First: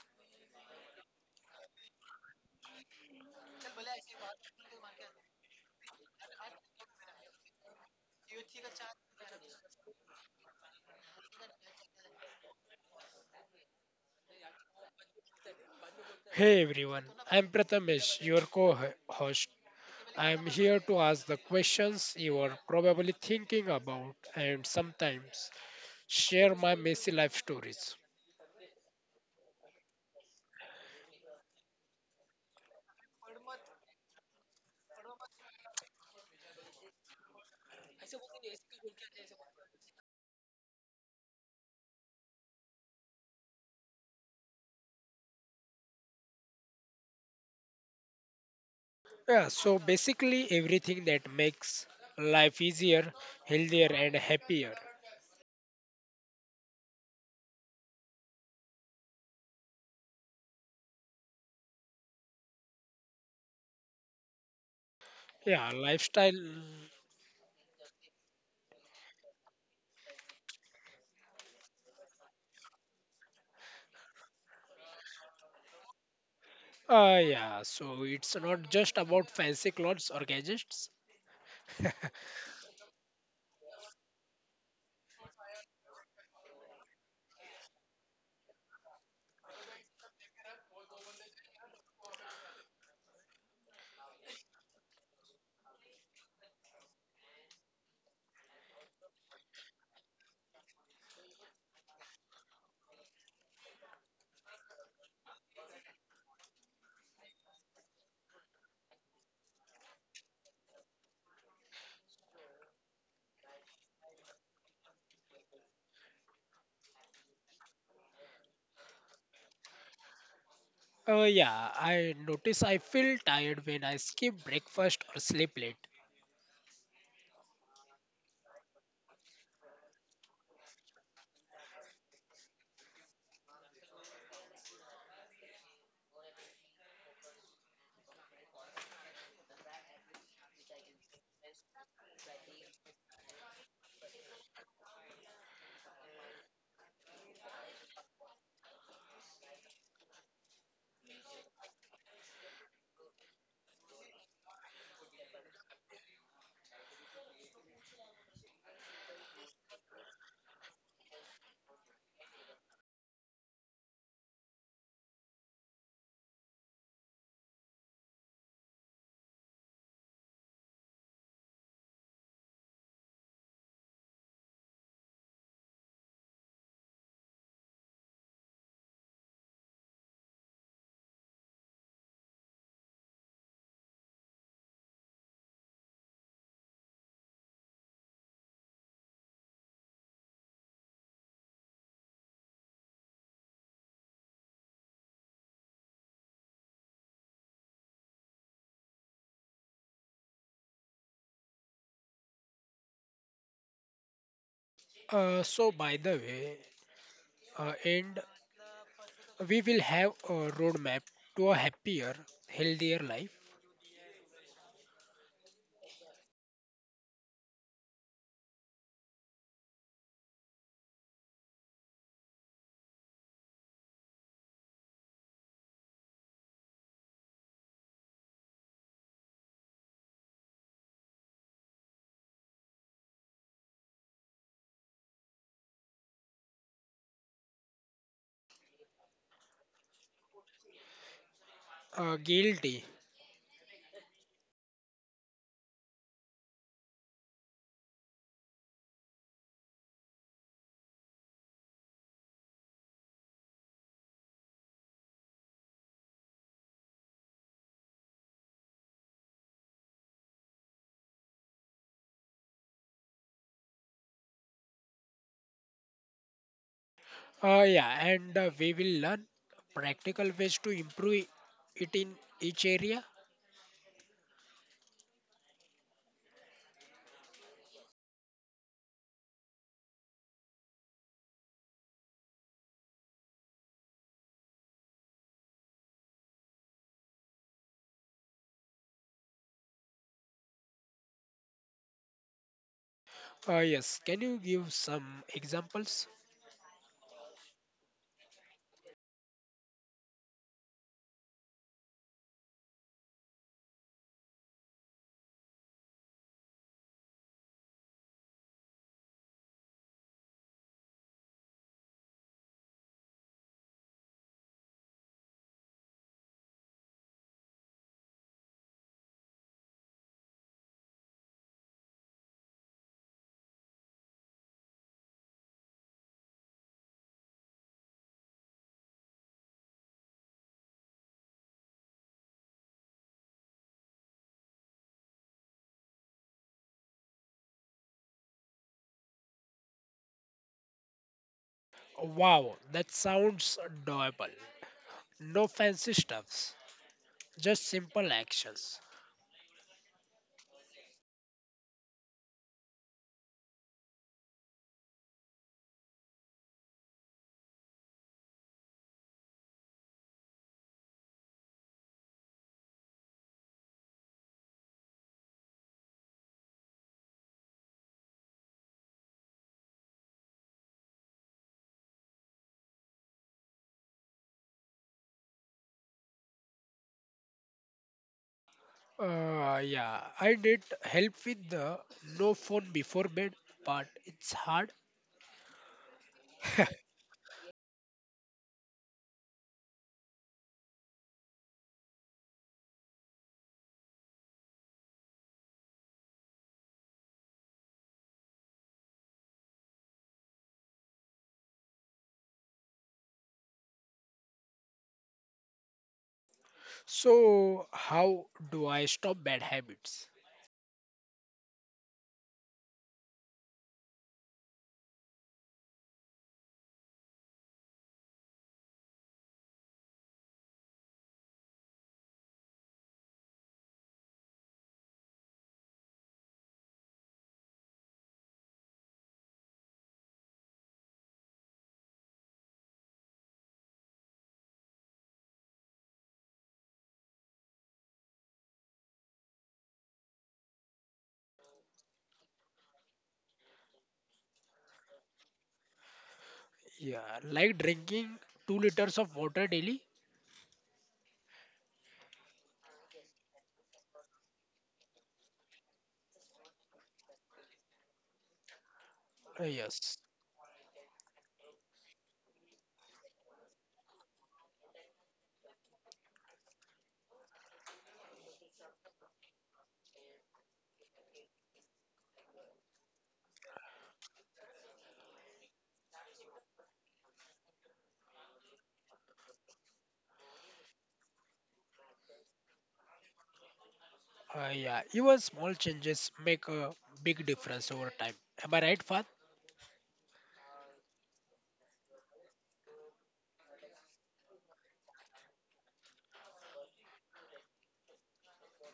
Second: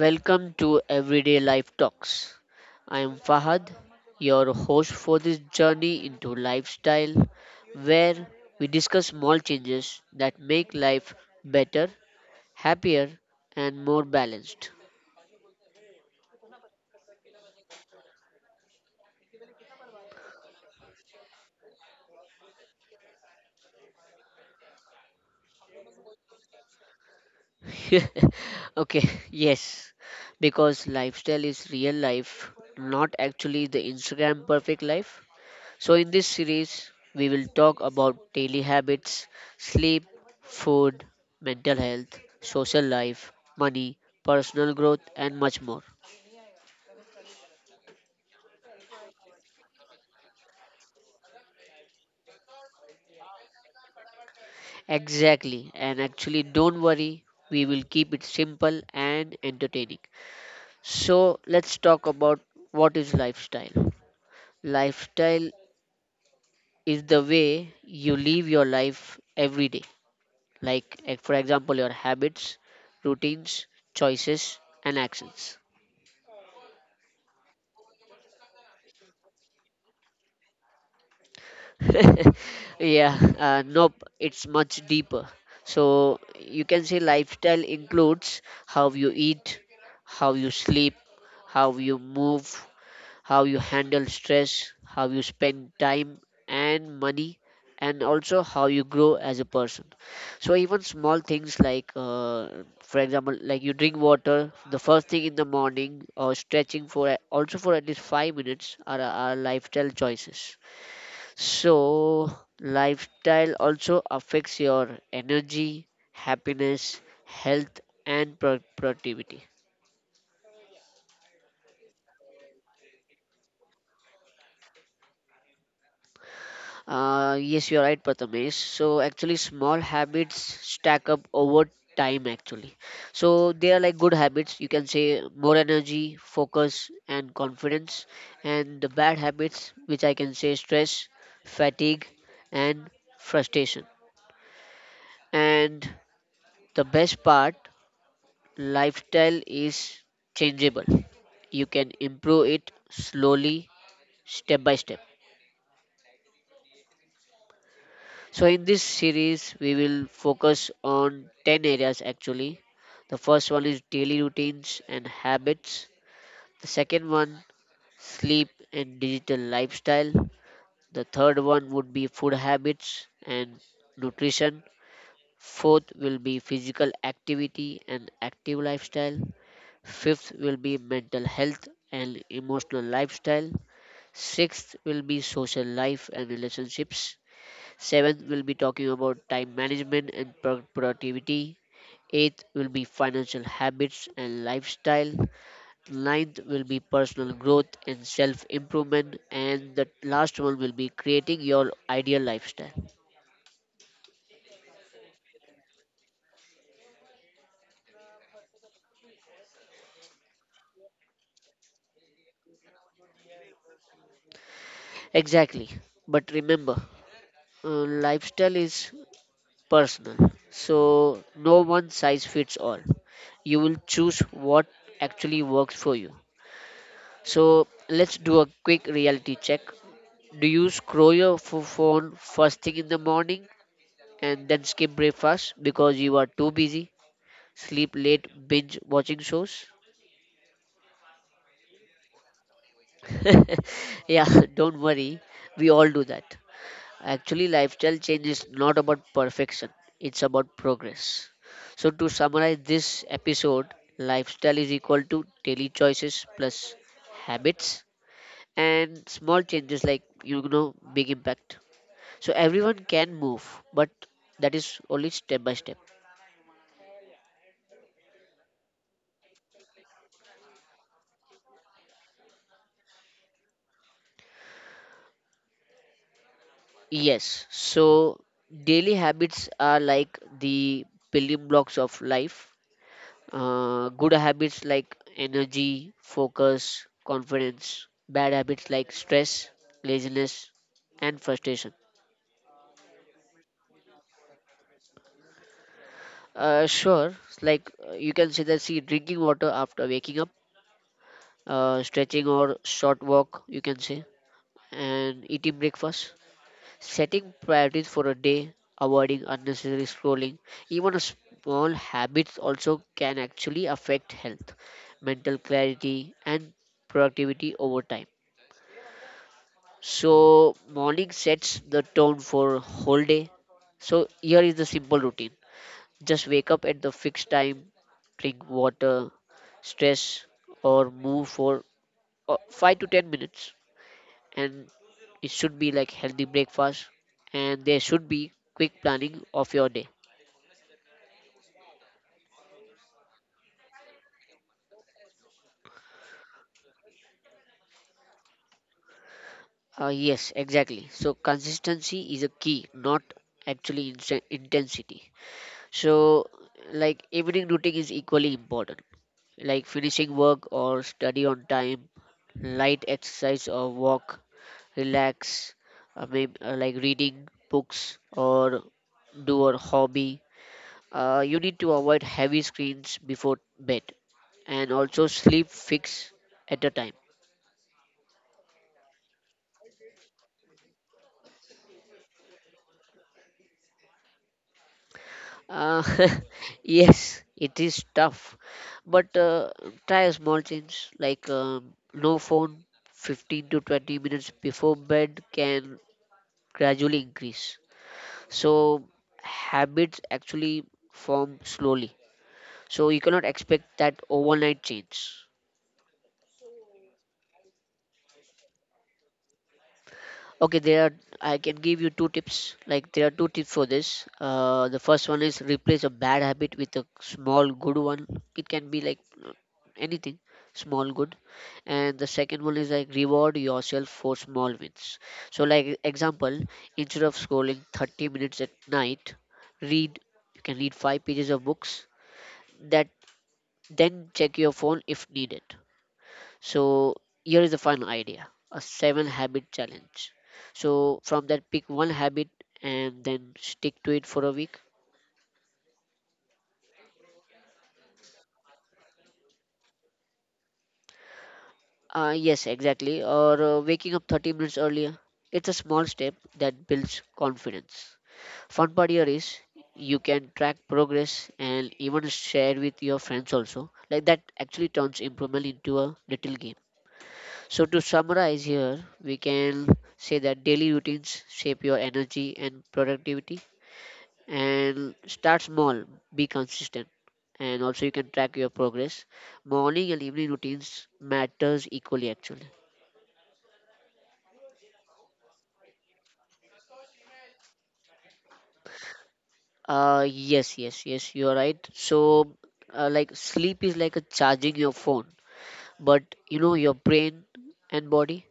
Welcome to Everyday Life Talks. I am Fahad, your host for this journey into lifestyle where we discuss small changes that make life better, happier and more balanced. Hey everyone, I'm Prathamesh, your co host. I'm here to ask the questions you are probably thinking about and sometimes share my messy life stories. Okay, yes. Because lifestyle is real life, not actually the Instagram perfect life. So, in this series, we will talk about daily habits, sleep, food, mental health, social life, money, personal growth, and much more. Yeah, so basically everything that makes life easier, healthier, and happier. Exactly, and actually, don't worry, we will keep it simple and entertaining. So, let's talk about what is lifestyle. Lifestyle Yeah, lifestyle. is the way you live your life every day, like, for example, your habits, routines, choices, and actions. Yeah, so it's not just about fancy clothes or gadgets. Yeah, nope, it's much deeper. So you can say lifestyle includes how you eat, how you sleep, how you move, how you handle stress, how you spend time and money, and also how you grow as a person. So even small things like, for example, like you drink water the first thing in the morning or also for at least 5 minutes are lifestyle choices. So, lifestyle also affects your energy, happiness, health, and productivity. Yeah, I notice I feel tired when I skip breakfast or sleep late. Yes, you're right, Prathamesh. So, actually, small habits stack up over time, actually. So, they are like good habits. You can say more energy, focus, and confidence. And the bad habits, which I can say stress, fatigue, and frustration. And the best part: lifestyle is changeable. You can improve it slowly, step by step. So, in this series, we will focus on 10 areas actually. The first one is daily routines and habits, the second one, sleep and digital lifestyle, the third one would be food habits and nutrition, fourth will be physical activity and active lifestyle. Fifth will be mental health and emotional lifestyle. Sixth will be social life and relationships. Seventh will be talking about time management and productivity. Eighth will be financial habits and lifestyle. Ninth will be personal growth and self improvement. And the last one will be creating your ideal lifestyle. So by the way, and we will have a roadmap to a happier, healthier life. Exactly. But remember, lifestyle is personal, so no one size fits all. You will choose what actually works for you. So let's do a quick reality check. Do you scroll your phone first thing in the morning and then skip breakfast because you are too busy? Sleep late, binge watching shows? Guilty. Yeah, don't worry, we all do that. Actually, lifestyle change is not about perfection, it's about progress. So, to summarize this episode, lifestyle is equal to daily choices plus habits, and small changes like big impact. So, everyone can move, but that is only step by step. Yeah, and we will learn practical ways to improve it in each area. Yes, so daily habits are like the building blocks of life. Good habits like energy, focus, confidence. Bad habits like stress, laziness, and frustration. Yes, can you give some examples? Sure, like you can say that, see, drinking water after waking up, stretching or short walk, you can say, and eating breakfast, setting priorities for a day, avoiding unnecessary scrolling. Even a small habits also can actually affect health, mental clarity, and productivity over time. So morning sets the tone for whole day. So here is the simple routine. Just wake up at the fixed time, drink water, stress or move for 5 to 10 minutes, and it should be like healthy breakfast, and there should be quick planning of your day. Wow, that sounds doable. No fancy stuffs, just simple actions. Yes, exactly. So consistency is a key, not actually intensity. So, like evening routine is equally important, like finishing work or study on time, light exercise or walk, relax, maybe, like reading books or do a hobby. You need to avoid heavy screens before bed and also sleep fix at a time. Yeah, I did help with the no phone before bed, but it's hard. Uh, yes, it is tough, but try a small change like no phone 15 to 20 minutes before bed can gradually increase. So habits actually form slowly, so you cannot expect that overnight change. So, how do I stop bad habits? Okay, there are, I can give you two tips, like there are two tips for this. The first one is replace a bad habit with a small good one. It can be like uh, anything small good. And the second one is like reward yourself for small wins. So like example, instead of scrolling 30 minutes at night, read, you can read five pages of books. That, then check your phone if needed. So here is the final idea, a seven habit challenge. So from that, pick one habit and then stick to it for a week. Yeah, like drinking 2 liters of water daily? Yes, exactly. Or waking up 30 minutes earlier. It's a small step that builds confidence. Fun part here is Yes. you can track progress and even share with your friends also. Like that actually turns improvement into a little game. So, to summarize here, we can say that daily routines shape your energy and productivity. And start small, be consistent, and also you can track your progress. Morning and evening routines matters equally, actually. Yeah, even small changes make a big difference over time. Am I right, Fat? Yes, yes, yes, you are right. So, like sleep is like a charging your phone, but you know your brain and body,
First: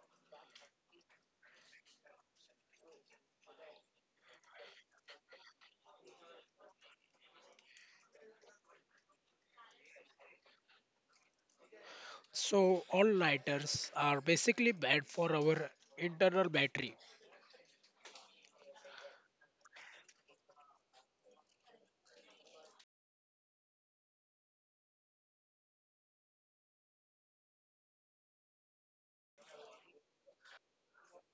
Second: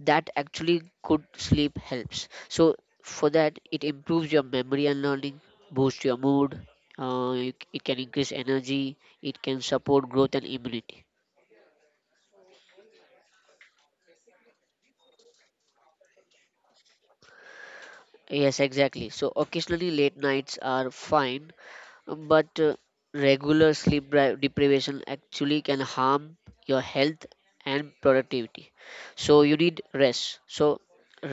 that actually good sleep helps. So for that, it improves your memory and learning, boosts your mood, you it can increase energy, it can support growth and immunity. So, all nighters are basically bad for our internal battery. Yes, exactly. So occasionally late nights are fine, but regular sleep deprivation actually can harm your health and productivity. So you need rest. So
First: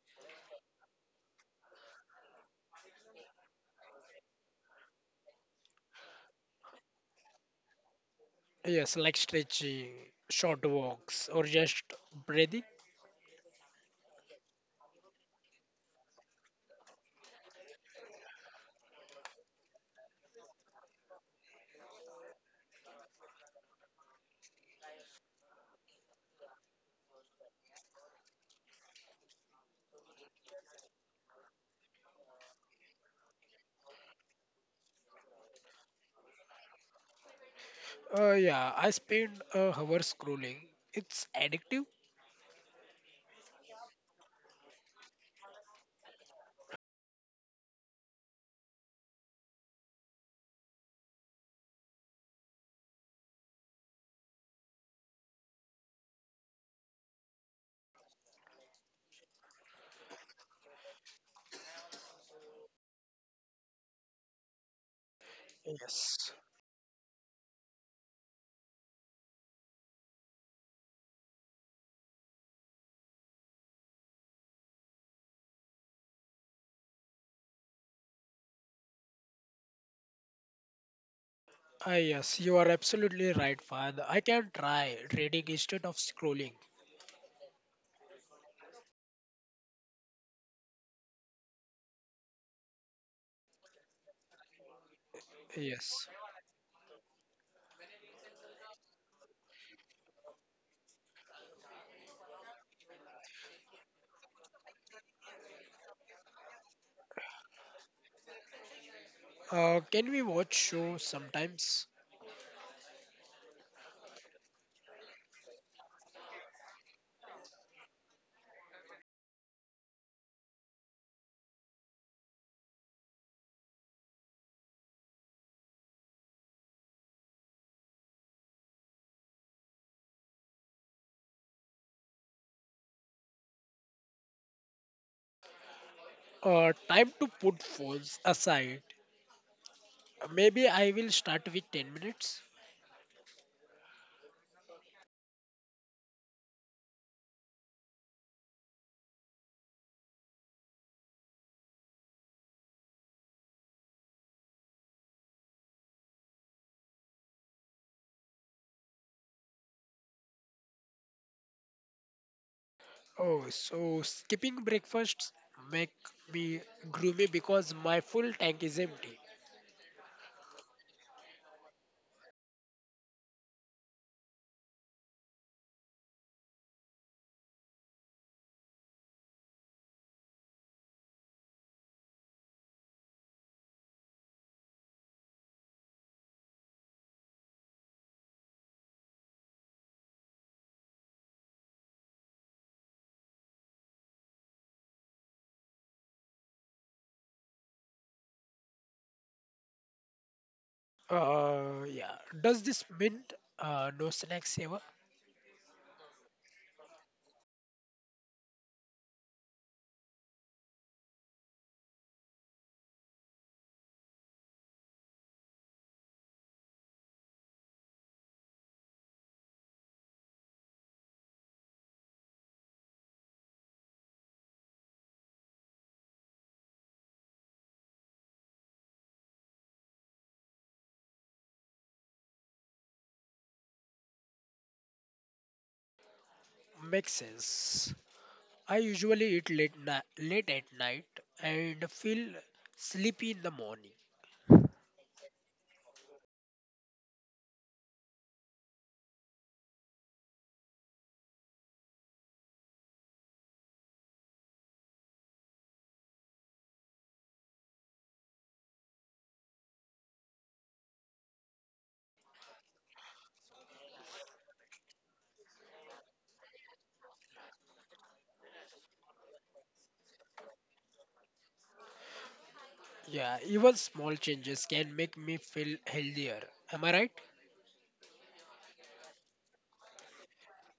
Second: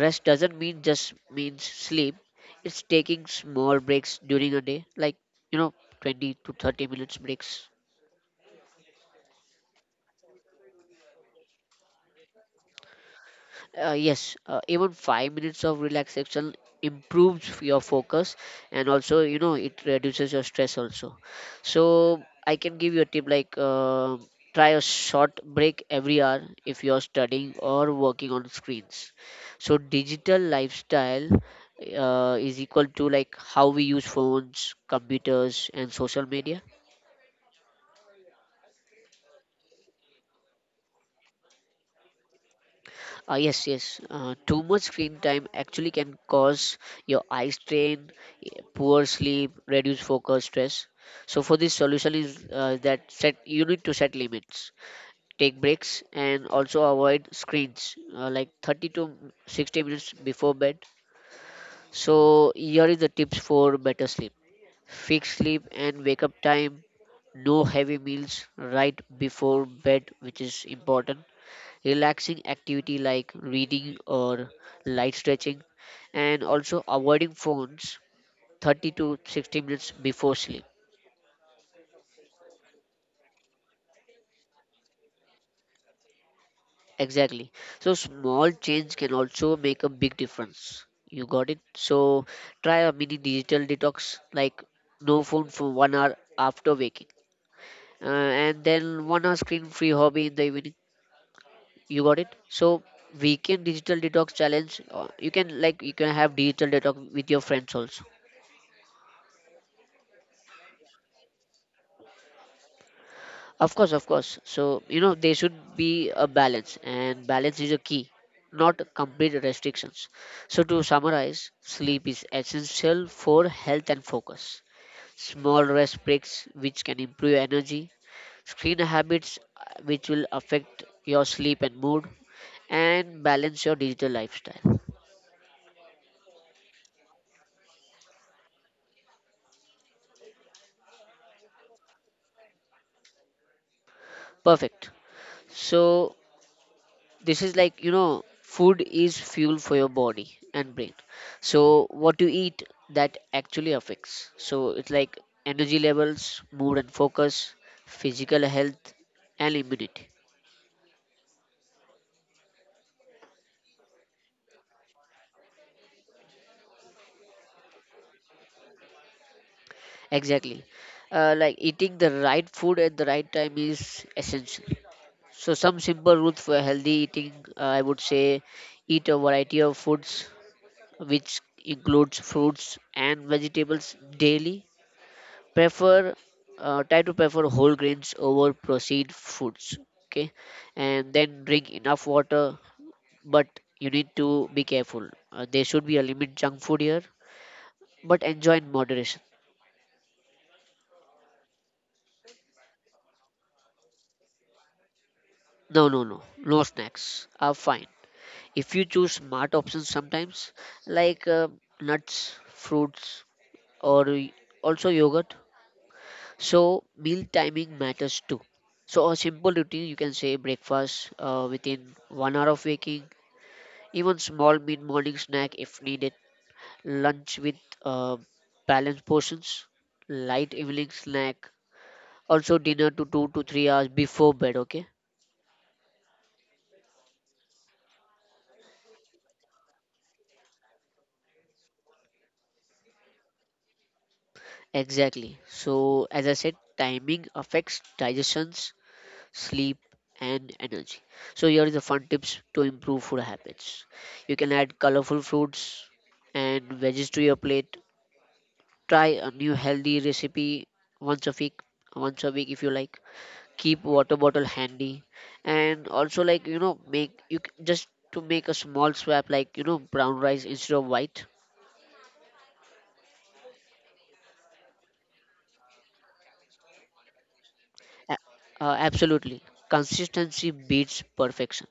rest doesn't mean just means sleep, it's taking small breaks during a day, like you know, 20 to 30 minutes breaks. Yes, like stretching, short walks, or just breathing. Yes, even 5 minutes of relaxation improves your focus, and also you know it reduces your stress also. So I can give you a tip like try a short break every hour if you're studying or working on screens. So digital lifestyle is equal to like how we use phones, computers, and social media. Yeah, I spend hours scrolling. It's addictive. Yes, yes. Too much screen time actually can cause your eye strain, poor sleep, reduced focus, stress. So for this, solution is that set you need to set limits, take breaks, and also avoid screens like 30 to 60 minutes before bed. So here is the tips for better sleep: fixed sleep and wake up Yes. time, no heavy meals right before bed, which is important, relaxing activity like reading or light stretching, and also avoiding phones 30 to 60 minutes before sleep. Ah, yes, you are absolutely right, Fahad. I can try reading instead of scrolling. Exactly. So small change can also make a big difference. You got it? So try a mini digital detox like no phone for 1 hour Yes. after waking. And then 1 hour screen free hobby in the evening. You got it? So weekend digital detox challenge. You can like you can have digital detox with your friends also. Can we watch show sometimes? Of course, of course. So, you know, there should be a balance, and balance is a key, not complete restrictions. So, to summarize, sleep is essential for health and focus. Small rest breaks, which can improve energy, screen habits, which will affect your sleep and mood, and balance your digital lifestyle. Time to put phones aside. Maybe I will start with 10 minutes. Perfect. So, this is like you know food is fuel for your body and brain. So what you eat, that actually affects, so it's like energy levels, mood and focus, physical health, and immunity. Oh, so skipping breakfasts make me gloomy because my full tank is empty. Exactly, like eating the right food at the right time is essential. So some simple rules for healthy eating, I would say, eat a variety of foods which includes fruits and vegetables daily, prefer, try to prefer whole grains over processed foods, okay, and then drink enough water. But you need to be careful, there should be a limit junk food here, but enjoy in moderation. Yeah. Does this mean no snacks ever? No, no, no, no, snacks are fine if you choose smart options sometimes, like nuts, fruits, or y- also yogurt. So meal timing matters too. So a simple routine, you can say breakfast within 1 hour of waking. Even small mid morning snack if needed, lunch with uh, balanced portions, light evening snack, also dinner to 2 to 3 hours before bed, okay? Makes sense. I usually eat late late at night and feel sleepy in the morning. Exactly. So, as I said, timing affects digestions, sleep, and energy. So, here is the fun tips to improve food habits. You can add colorful fruits and veggies to your plate. Try a new healthy recipe once a week, once a week if you like. Keep water bottle handy, and also just to make a small swap, brown rice instead of white. Yeah, even small changes can make me feel healthier. Am I right? A- Absolutely, consistency beats perfection.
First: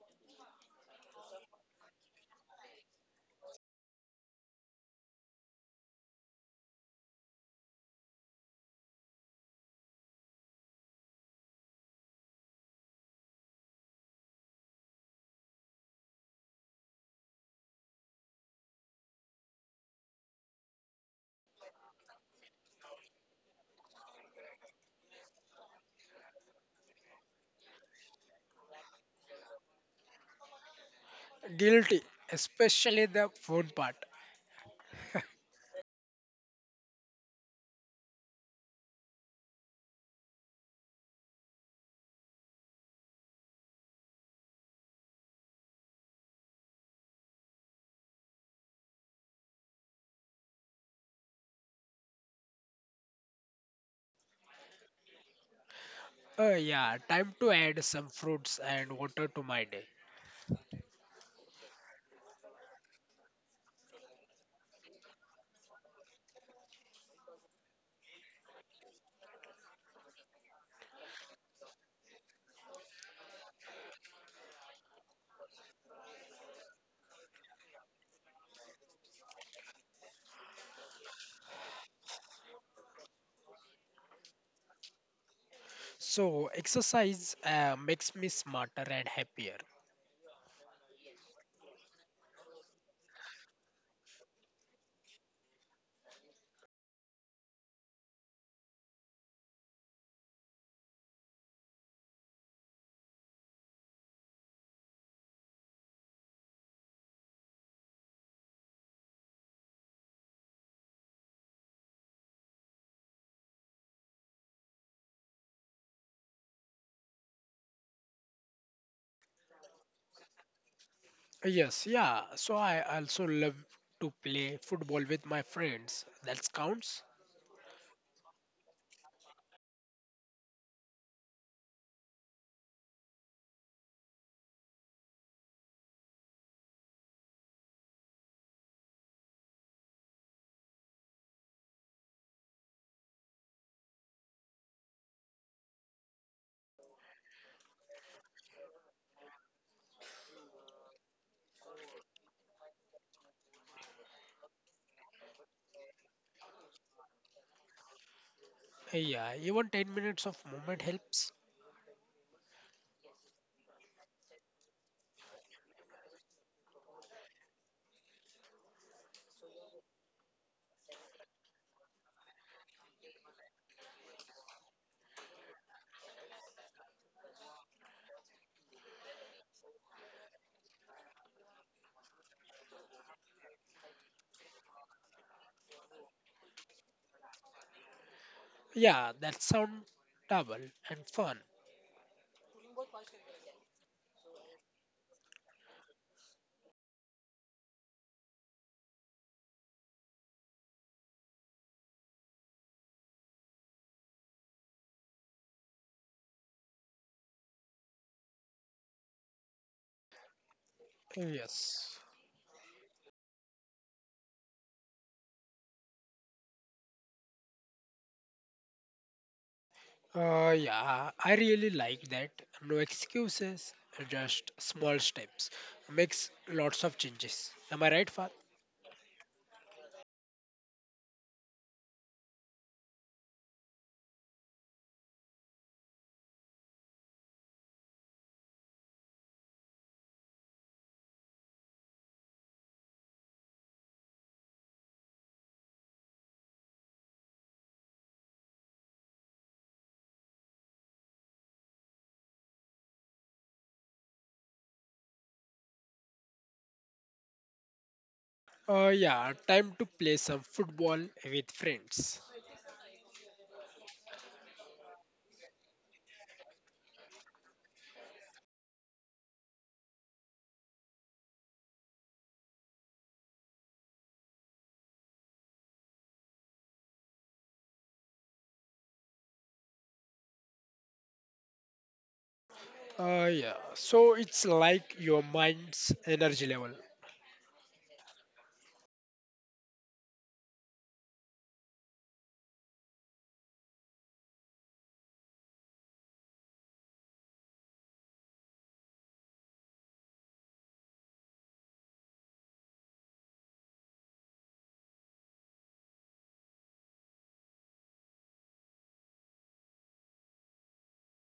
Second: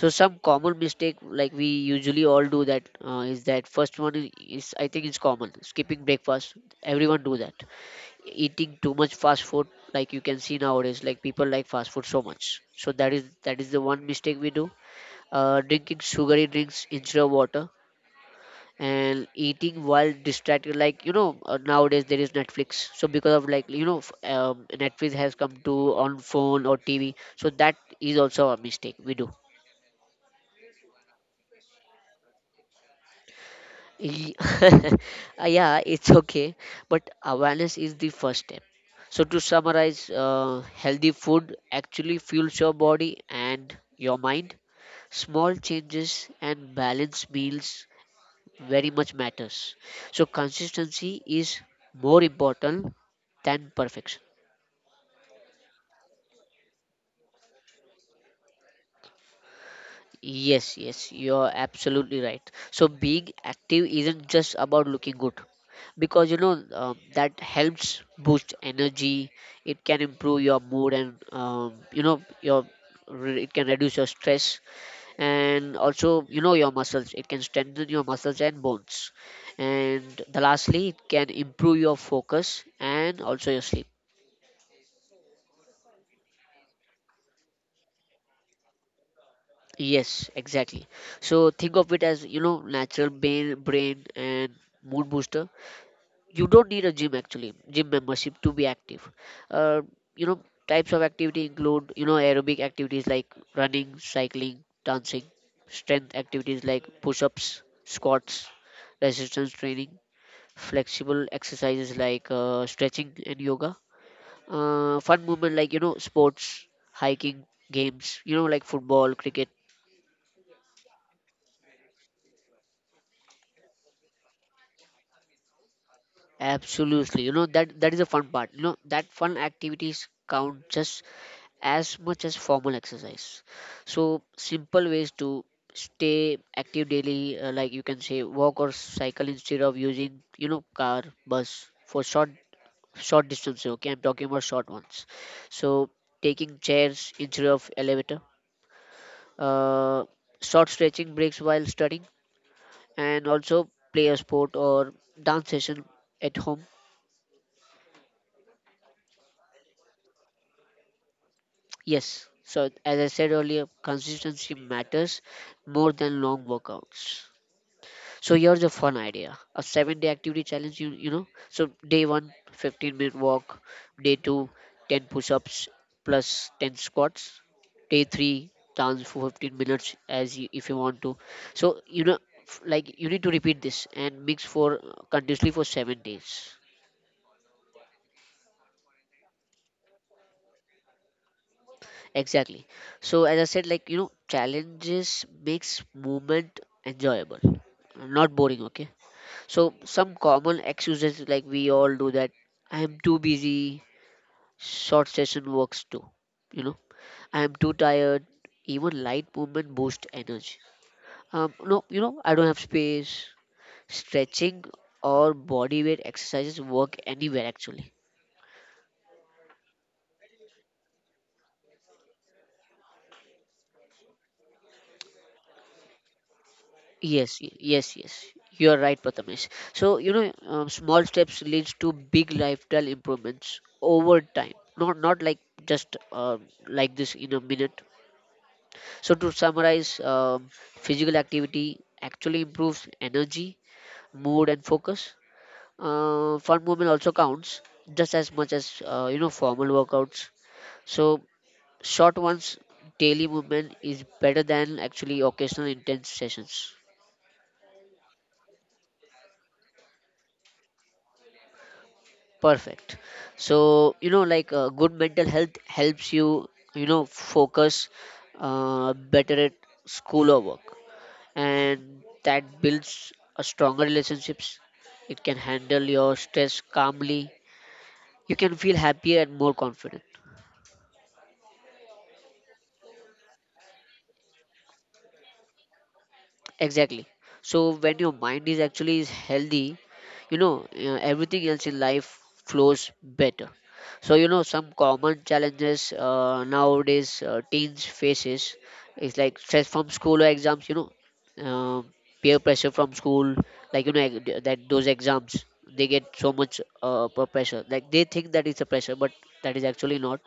So some common mistake like we usually all do that, is that first one is, I think it's common, skipping breakfast, everyone do that, eating too much fast food, like you can see nowadays like people like fast food so much. So that is the one mistake we do. Drinking sugary drinks instead of water, and eating while distracted, nowadays there is Netflix. So because of Netflix has come to on phone or TV, so that is also a mistake we do. Guilty, especially the food part. Ye- yeah, it's okay, but awareness is the first step. So to summarize, healthy food actually fuels your body and your mind. Small changes and balanced meals very much matters. So consistency is more important than perfection. Yeah, time to add some fruits and water to my day. Yes, yes, you're absolutely right. So being active isn't just about looking good, because that helps boost energy. It can improve your mood, and your it can reduce your stress, and also, you know, your muscles. It can strengthen your muscles and bones. And the lastly, it can improve your focus and also your sleep. So, exercise makes me smarter and happier. Yes, exactly. So think of it as, you know, natural brain and mood booster. You don't need a gym, actually, gym membership to be active. Uh, you know Types of activity include, you know, aerobic activities like running, cycling, dancing, strength activities like push-ups, squats, resistance training, flexible exercises like stretching and yoga, fun movement like, you know, sports, hiking, games, you know, like football, cricket. Yes, yeah. So, I also love to play football with my friends. That counts. Absolutely. You know, that is the fun part. You know that fun activities count just as much as formal exercise. So simple ways to stay active daily, like you can say walk or cycle instead of using, you know, car, bus for short distances. Okay, I'm talking about short ones. So taking chairs instead of elevator, uh, short stretching breaks while studying, and also play a sport or dance session at home. Yeah, even 10 minutes of movement helps. Yes. So as I said earlier, consistency matters more than long workouts. So here's a fun idea, a 7 day activity challenge, you know. So day one, 15-minute walk. Day two, 10 push ups plus 10 squats. Day three, dance for 15 minutes as you, if you want to. So, you know, like you need to repeat this and mix for continuously for 7 days. Yeah, that sound double and fun. Exactly. So as I said, like, you know, challenges makes movement enjoyable, not boring. Okay. So some common excuses, like we all do that, I am too busy, short session works too. You know, I am too tired. Even light movement boosts energy. Yes. No, you know, I don't have space. Stretching or body weight exercises work anywhere, actually. Yeah, I really like that. No excuses, just small steps. Makes lots of changes. Am I right, Fat? Yes, yes, yes. You are right, Prathamesh. So, you know, small steps leads to big lifestyle improvements over time. Not like just like this in a minute. So, to summarize, physical activity actually improves energy, mood, and focus. Fun movement also counts just as much as you know, formal workouts. So, short ones, daily movement is better than, actually, occasional intense sessions. Yeah, time to play some football with friends. Perfect. So, you know, like good mental health helps you, you know, focus better at school or work. And that builds a stronger relationships. It can handle your stress calmly. You can feel happier and more confident. Yeah, so it's like your mind's energy level. Exactly. So when your mind is actually is healthy, you know, everything else in life flows better. So, you know, some common challenges nowadays teens faces is like stress from school or exams. You know, uh, peer pressure from school, like, you know, that those exams, they get so much per pressure. Like they think that it's a pressure, but that is actually not.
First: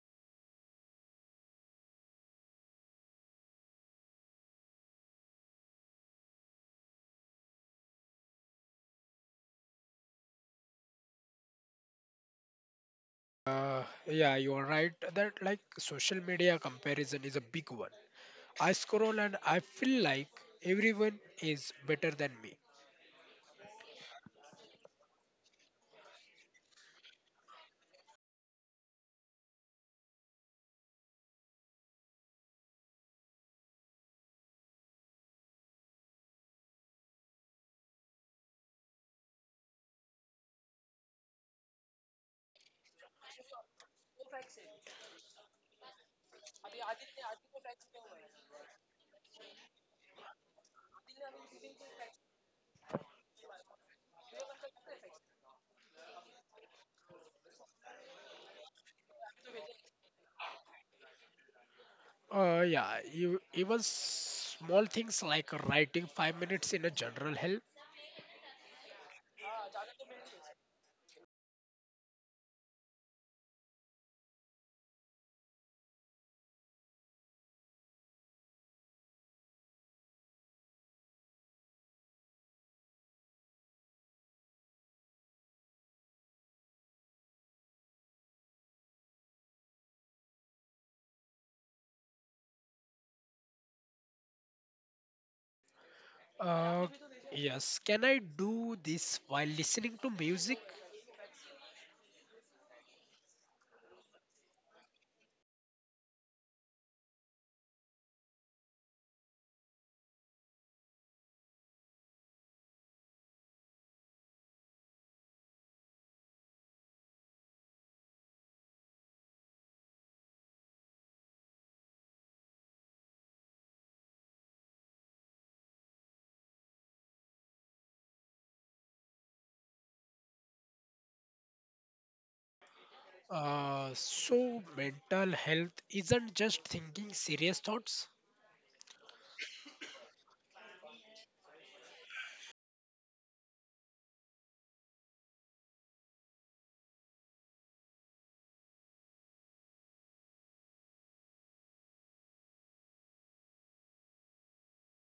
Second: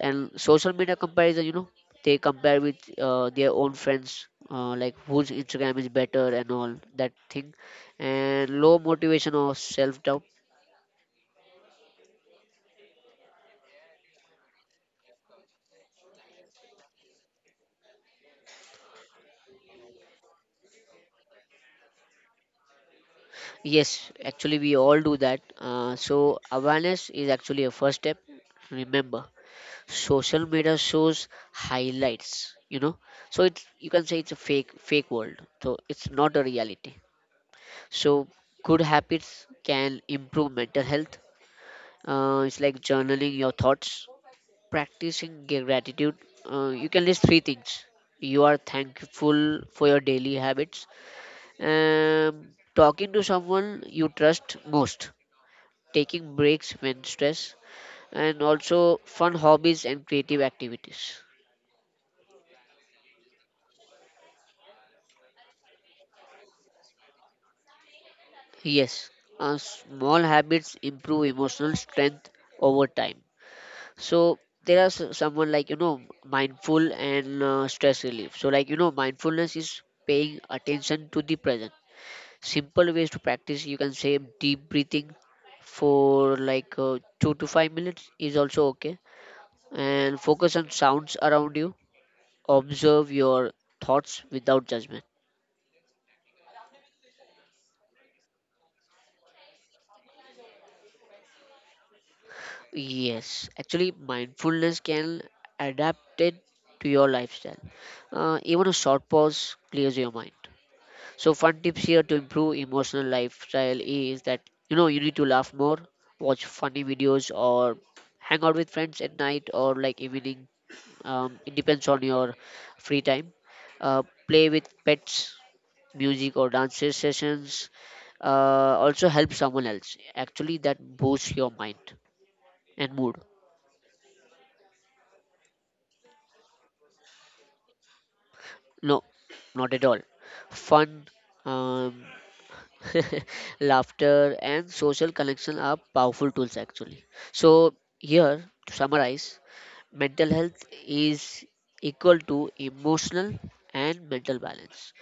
And social media comparison, you know, they compare with their own friends, like whose Instagram is better and all that thing, and low motivation or self doubt. Uh, yeah, you are right that like social media comparison is a big one. I scroll and I feel like everyone is better than me. Yes, actually we all do that. So awareness is actually a first step. Remember, social media shows highlights, you know, so it's, you can say it's a fake world, so it's not a reality. So good habits can improve mental health. It's like journaling your thoughts, practicing gratitude, you can list three things you are thankful for, your daily habits, um, talking to someone you trust most, taking breaks when stressed, and also fun hobbies and creative activities. Yeah, even small things like writing 5 minutes in a general help. Yes, small habits improve emotional strength over time. So there are someone, like, you know, mindful and stress relief. So, like, you know, mindfulness is paying attention to the present. Simple ways to practice, you can say deep breathing for like 2 to 5 minutes is also okay, and focus on sounds around you, observe your thoughts without judgment. Uh, yes, can I do this while listening to music? Yes, actually mindfulness can adapt it to your lifestyle. Even a short pause clears your mind. So fun tips here to improve emotional lifestyle is that, you know, you need to laugh more, watch funny videos, or hang out with friends at night or like evening. It depends on your free time. Play with pets, music or dance sessions. Also help someone else. Actually, that boosts your mind and mood. So mental health isn't just thinking serious thoughts. No, not at all. Fun, um, laughter, and social connection are powerful tools, actually. So, here to summarize, mental health is equal to emotional and mental balance,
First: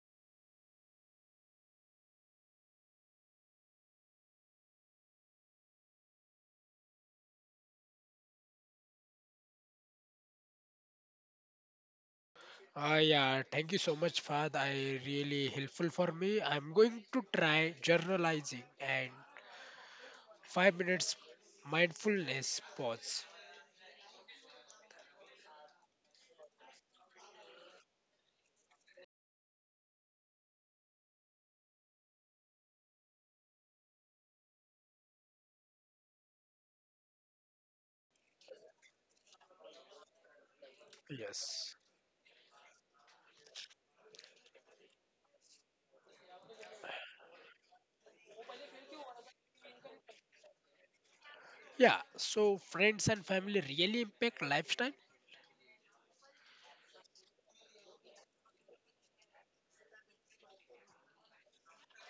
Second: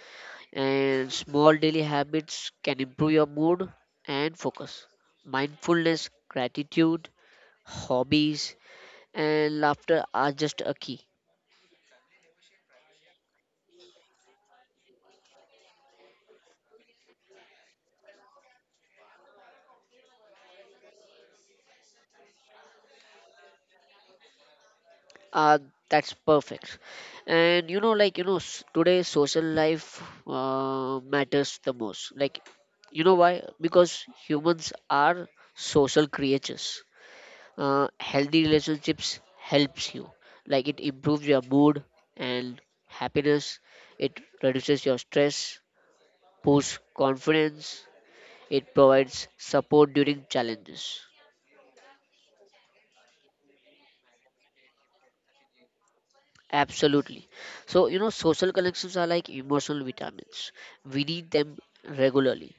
and small daily habits can improve your mood and focus. Mindfulness, gratitude, hobbies, and laughter are just a key. Yeah, thank you so much, Fahad. I really helpful for me. I'm going to try journalizing and 5 minutes mindfulness pause. Uh, that's perfect. And, you know, today social life matters the most. Like, you know why? Because humans are social creatures. Healthy relationships helps you, like, it improves your mood Yes. and happiness, it reduces your stress, boosts confidence, it provides support during challenges. Yeah, so friends and family really impact lifestyle. Absolutely. So, you know, social connections are like emotional vitamins, we need them regularly.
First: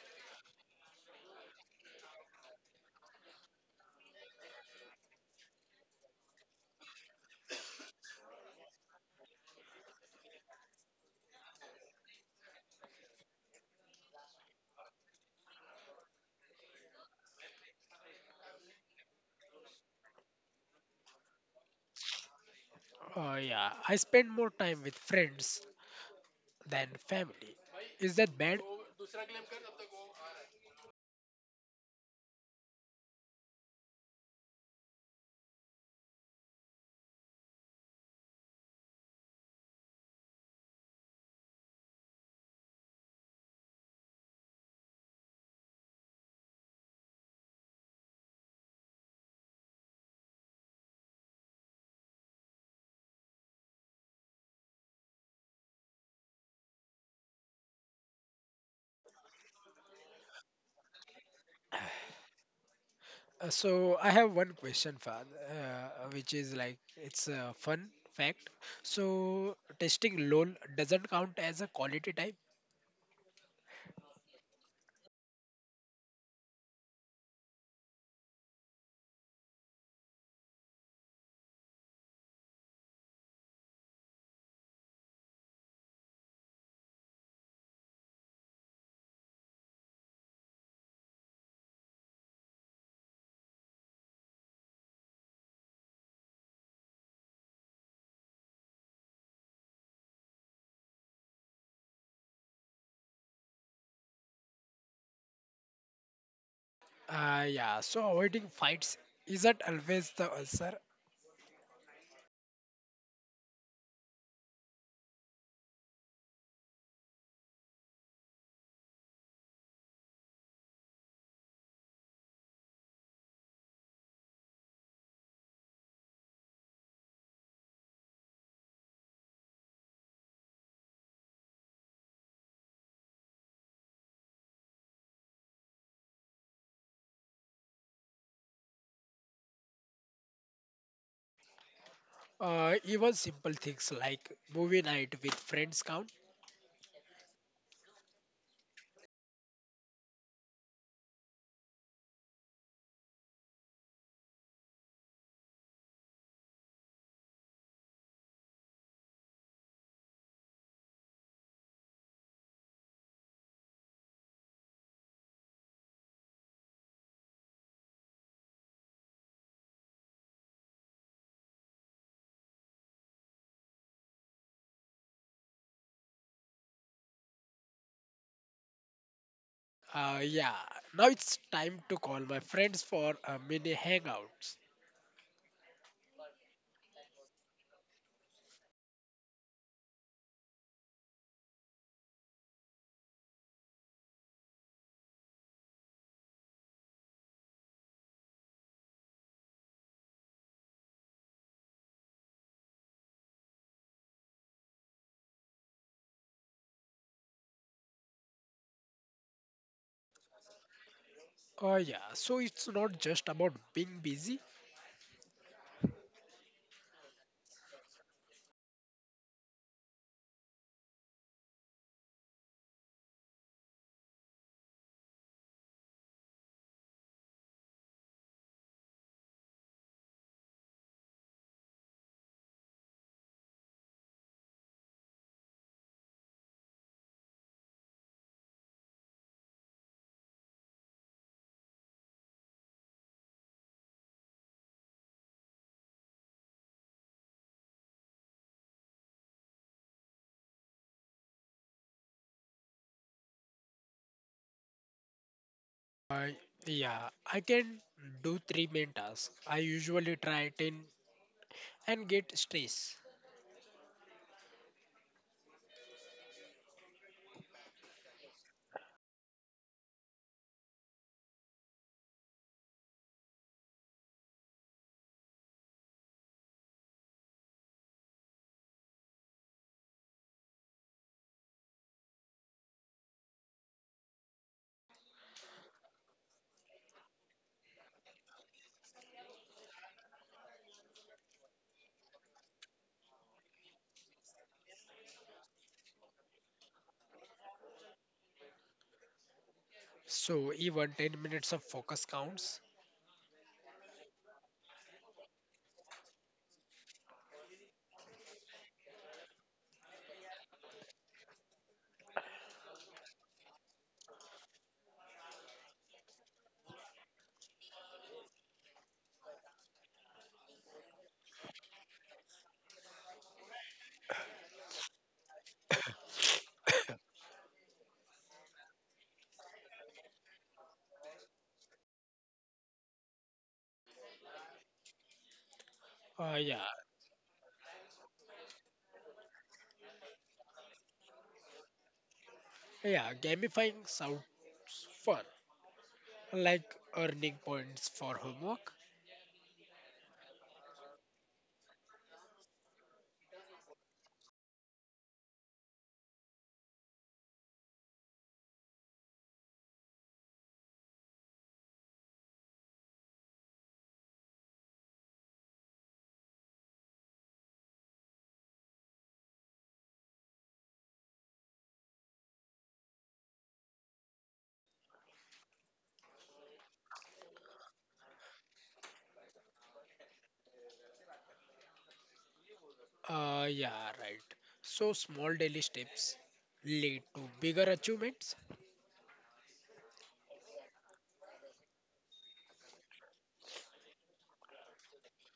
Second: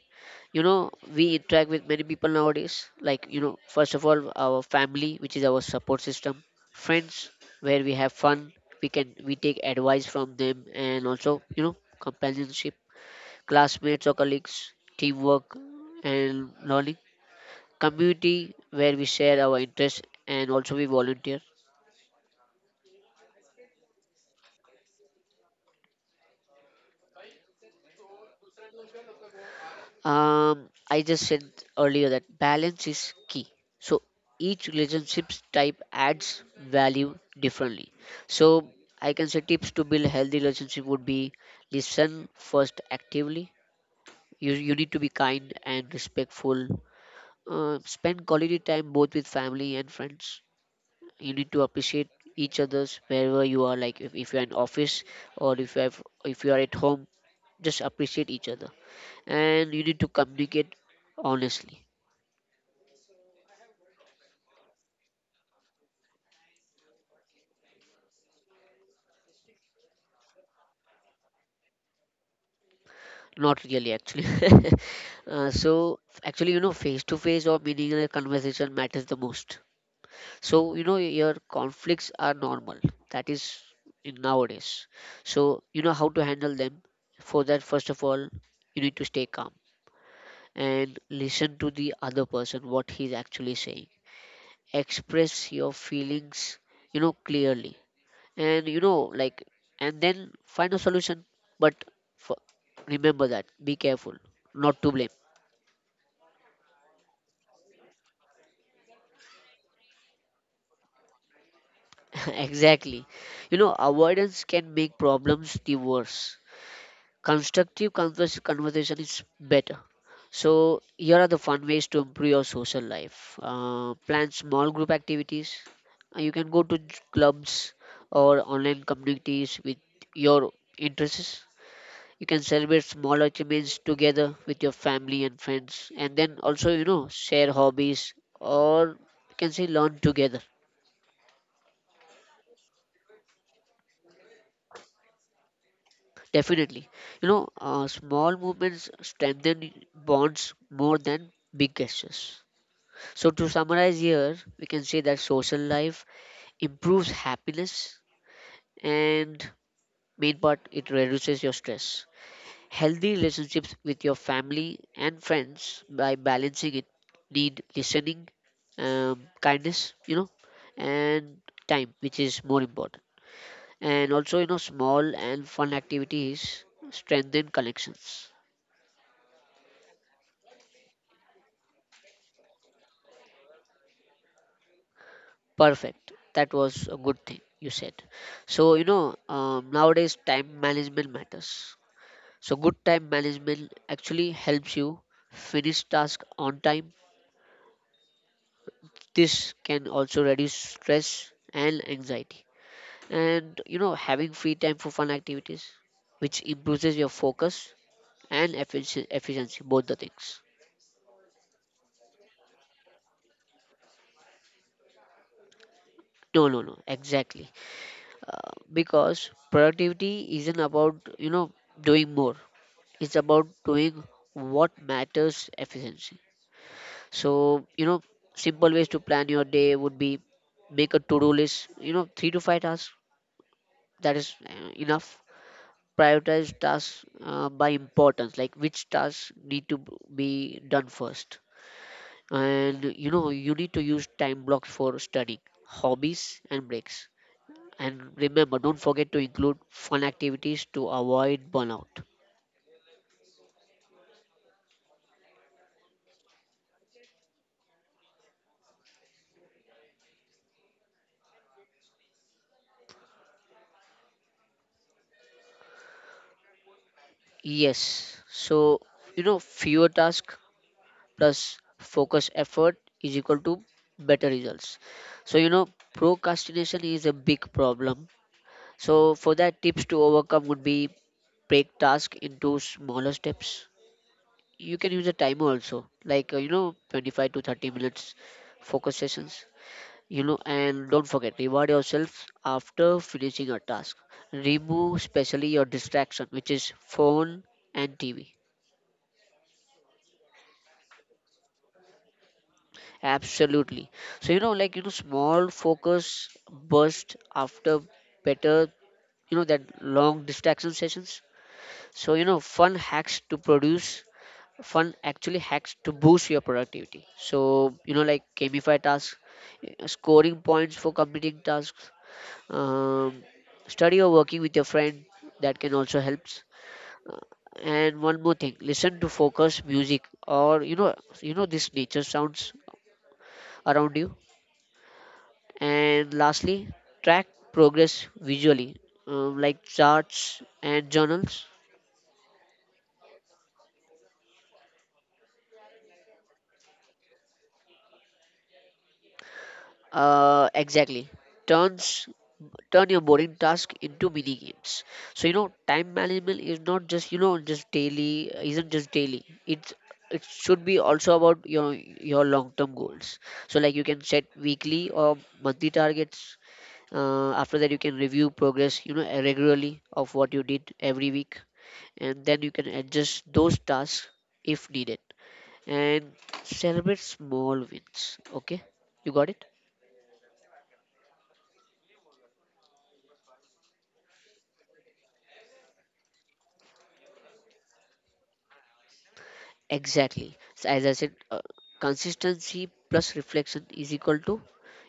You know, we interact with many people nowadays, like, you know, first of all our family, which is our support system, friends, where we have fun, we take advice from them, and also, you know, companionship, classmates or colleagues, teamwork and learning, community where we share our interests and also we volunteer. Yeah, I spend more time with friends than family. Is that bad? I just said earlier that balance is key. So each relationship type adds value differently. So I can say tips to build healthy relationship would be listen first actively. You need to be kind and respectful. Spend quality time both with family and friends. You need to appreciate each other's, wherever you are, like, if you're in office, or if you have if you are at home, just appreciate each other, and you need to communicate honestly. So I have one question, Fad, which is like it's a fun fact. So testing LOL doesn't count as a quality time. Not really, actually. So actually, you know, face to face or meaningful conversation matters the most. So, you know, your conflicts are normal, that is in nowadays. So, you know, how to handle them? For that, first of all, you need to stay calm and listen to the other person what he's actually saying, express your feelings, you know, clearly, and you know like and then find a solution. But for, remember that, be careful not to blame. Yeah, so avoiding fights isn't always the answer. Exactly. You know, avoidance can make problems the worse, constructive conversation is better. So, here are the fun ways to improve your social life. Plan small group activities. You can go to clubs or online communities with your interests. You can celebrate small achievements together with your family and friends, and then also, you know, share hobbies, or you can say learn together. Even simple things like movie night with friends count. Definitely, you know, small movements strengthen bonds more than big gestures. So, to summarize here, we can say that social life improves happiness and, main part, it reduces your stress. Healthy relationships with your family and friends by balancing it need listening, kindness, you know, and time, which is more important. And also, you know, small and fun activities strengthen connections. Yeah, now it's time to call my friends for a mini hangout. Perfect. That was a good thing you said. So, you know, nowadays time management matters. So good time management actually helps you finish task on time. This can also reduce stress and anxiety. And, you know, having free time for fun activities, which improves your focus and efficiency, both the things. Yeah, so it's not just about being busy. No, no, no, exactly. Because productivity isn't about, you know, doing more. It's about doing what matters efficiency. So, you know, simple ways to plan your day would be make a to do list, you know, three to five tasks. That is enough. Prioritize tasks by importance, like which tasks need to be done first. And, you know, you need to use time blocks for studying, hobbies, and breaks. And remember, don't forget to include fun activities to avoid burnout. Uh, yeah, I can do three main tasks. I usually try 10 and get stressed. Yes. So, you know, fewer tasks plus focus effort is equal to better results. So, you know, procrastination is a big problem. So for that, tips to overcome would be break task into smaller steps. You can use a timer also, like you know, 25 to 30 minutes focus sessions. You know, and don't forget, reward yourself after finishing a task, remove especially your distraction, which is phone and TV. So even 10 minutes of focus counts. Absolutely. So, you know, small focus burst after better, you know, that long distraction sessions. So, you know, fun actually hacks to boost your productivity. So, you know, like gamify tasks, scoring points for completing tasks, um, study or working with your friend, that can also helps. Uh, and one more thing, listen to focus music or, you know, this nature sounds around you, Uh, and yeah, lastly, track progress visually, like charts and journals. yeah, gamifying sounds fun, like earning points for homework. Exactly. Turns Turn your boring task into mini games. So, you know, time management is not just you know just daily isn't just daily. It's, it should be also about your long term goals. So, like, you can set weekly or monthly targets. After that, you can review progress, you know, regularly of what you did every week, and then you can adjust those tasks if needed, and celebrate small wins. Okay, you got it. Yeah, right. So small daily steps lead to bigger achievements. Exactly. So as I said, consistency plus reflection is equal to,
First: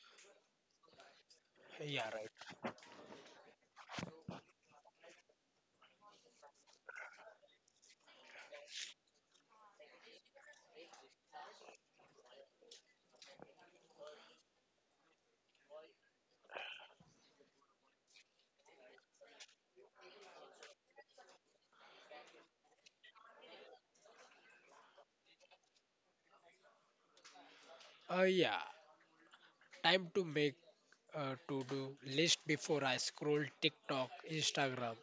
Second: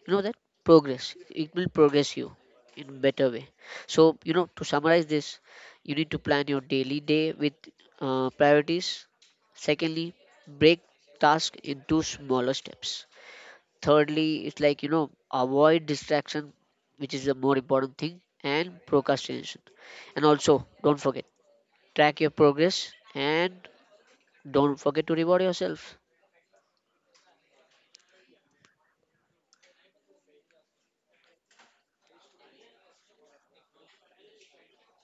you know, that progress. It will Yeah, progress you right. in better way. So, you know, to summarize this, you need to plan your daily day with priorities. Secondly, break task into smaller steps. Thirdly, it's like, you know, avoid distraction, which is the more important thing, and procrastination. And also, don't forget, track your progress, and don't forget to reward yourself. Yeah, time to make to do list before I scroll TikTok, Instagram.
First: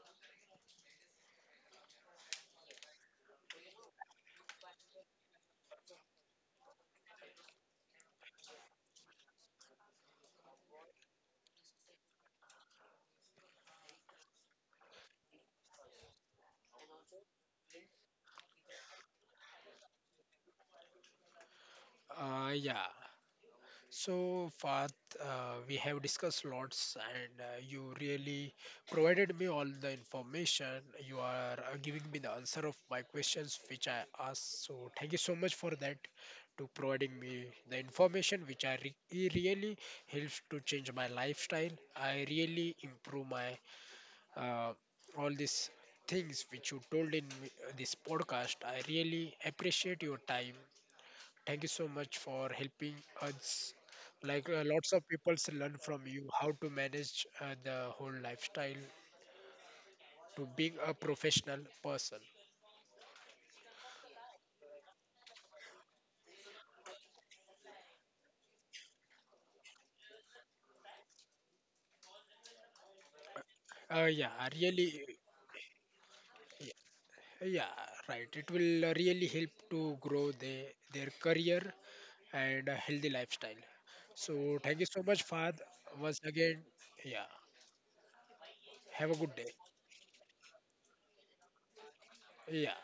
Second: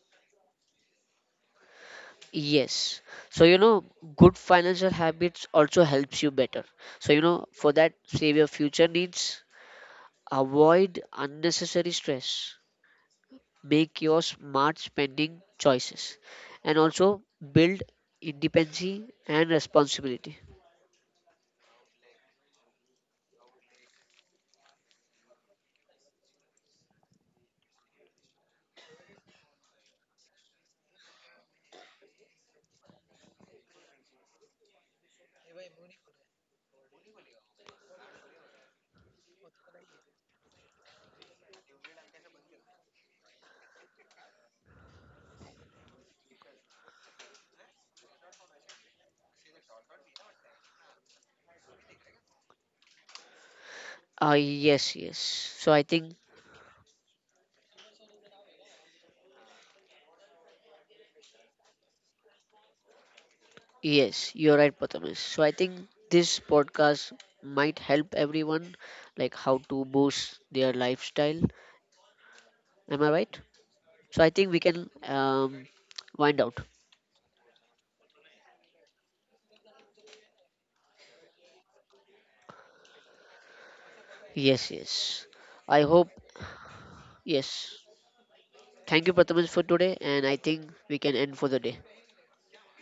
Yes. So, you know, good financial habits also helps you better. So, you know, for that, save your future needs, avoid unnecessary stress, make your smart spending choices, and also build independence and responsibility. Yeah. So Fath, we have discussed lots, and you really provided me all the information. You are giving me the answer of my questions which I asked. So thank you so much for that, to providing me the information which it really helps to change my lifestyle. I really improve my uh, all these things which you told in this podcast. I really appreciate your time. Thank you so much for helping us. Like lots Yes, of yes. people So learn I from think, you how to manage the whole lifestyle to being a professional person. yes, you're right, Prathamesh. So I think this podcast might help everyone, like how to boost their lifestyle. Am I right? Uh, So I yeah, I think we can really, wind out. yeah, right. It will really help to grow their career and a healthy lifestyle. So Yes, thank you so much, yes. Fahad. I hope, Once again, yeah. yes. Thank Have you, a good Prathaman, day. for today, and I think we can end for the day. Yeah.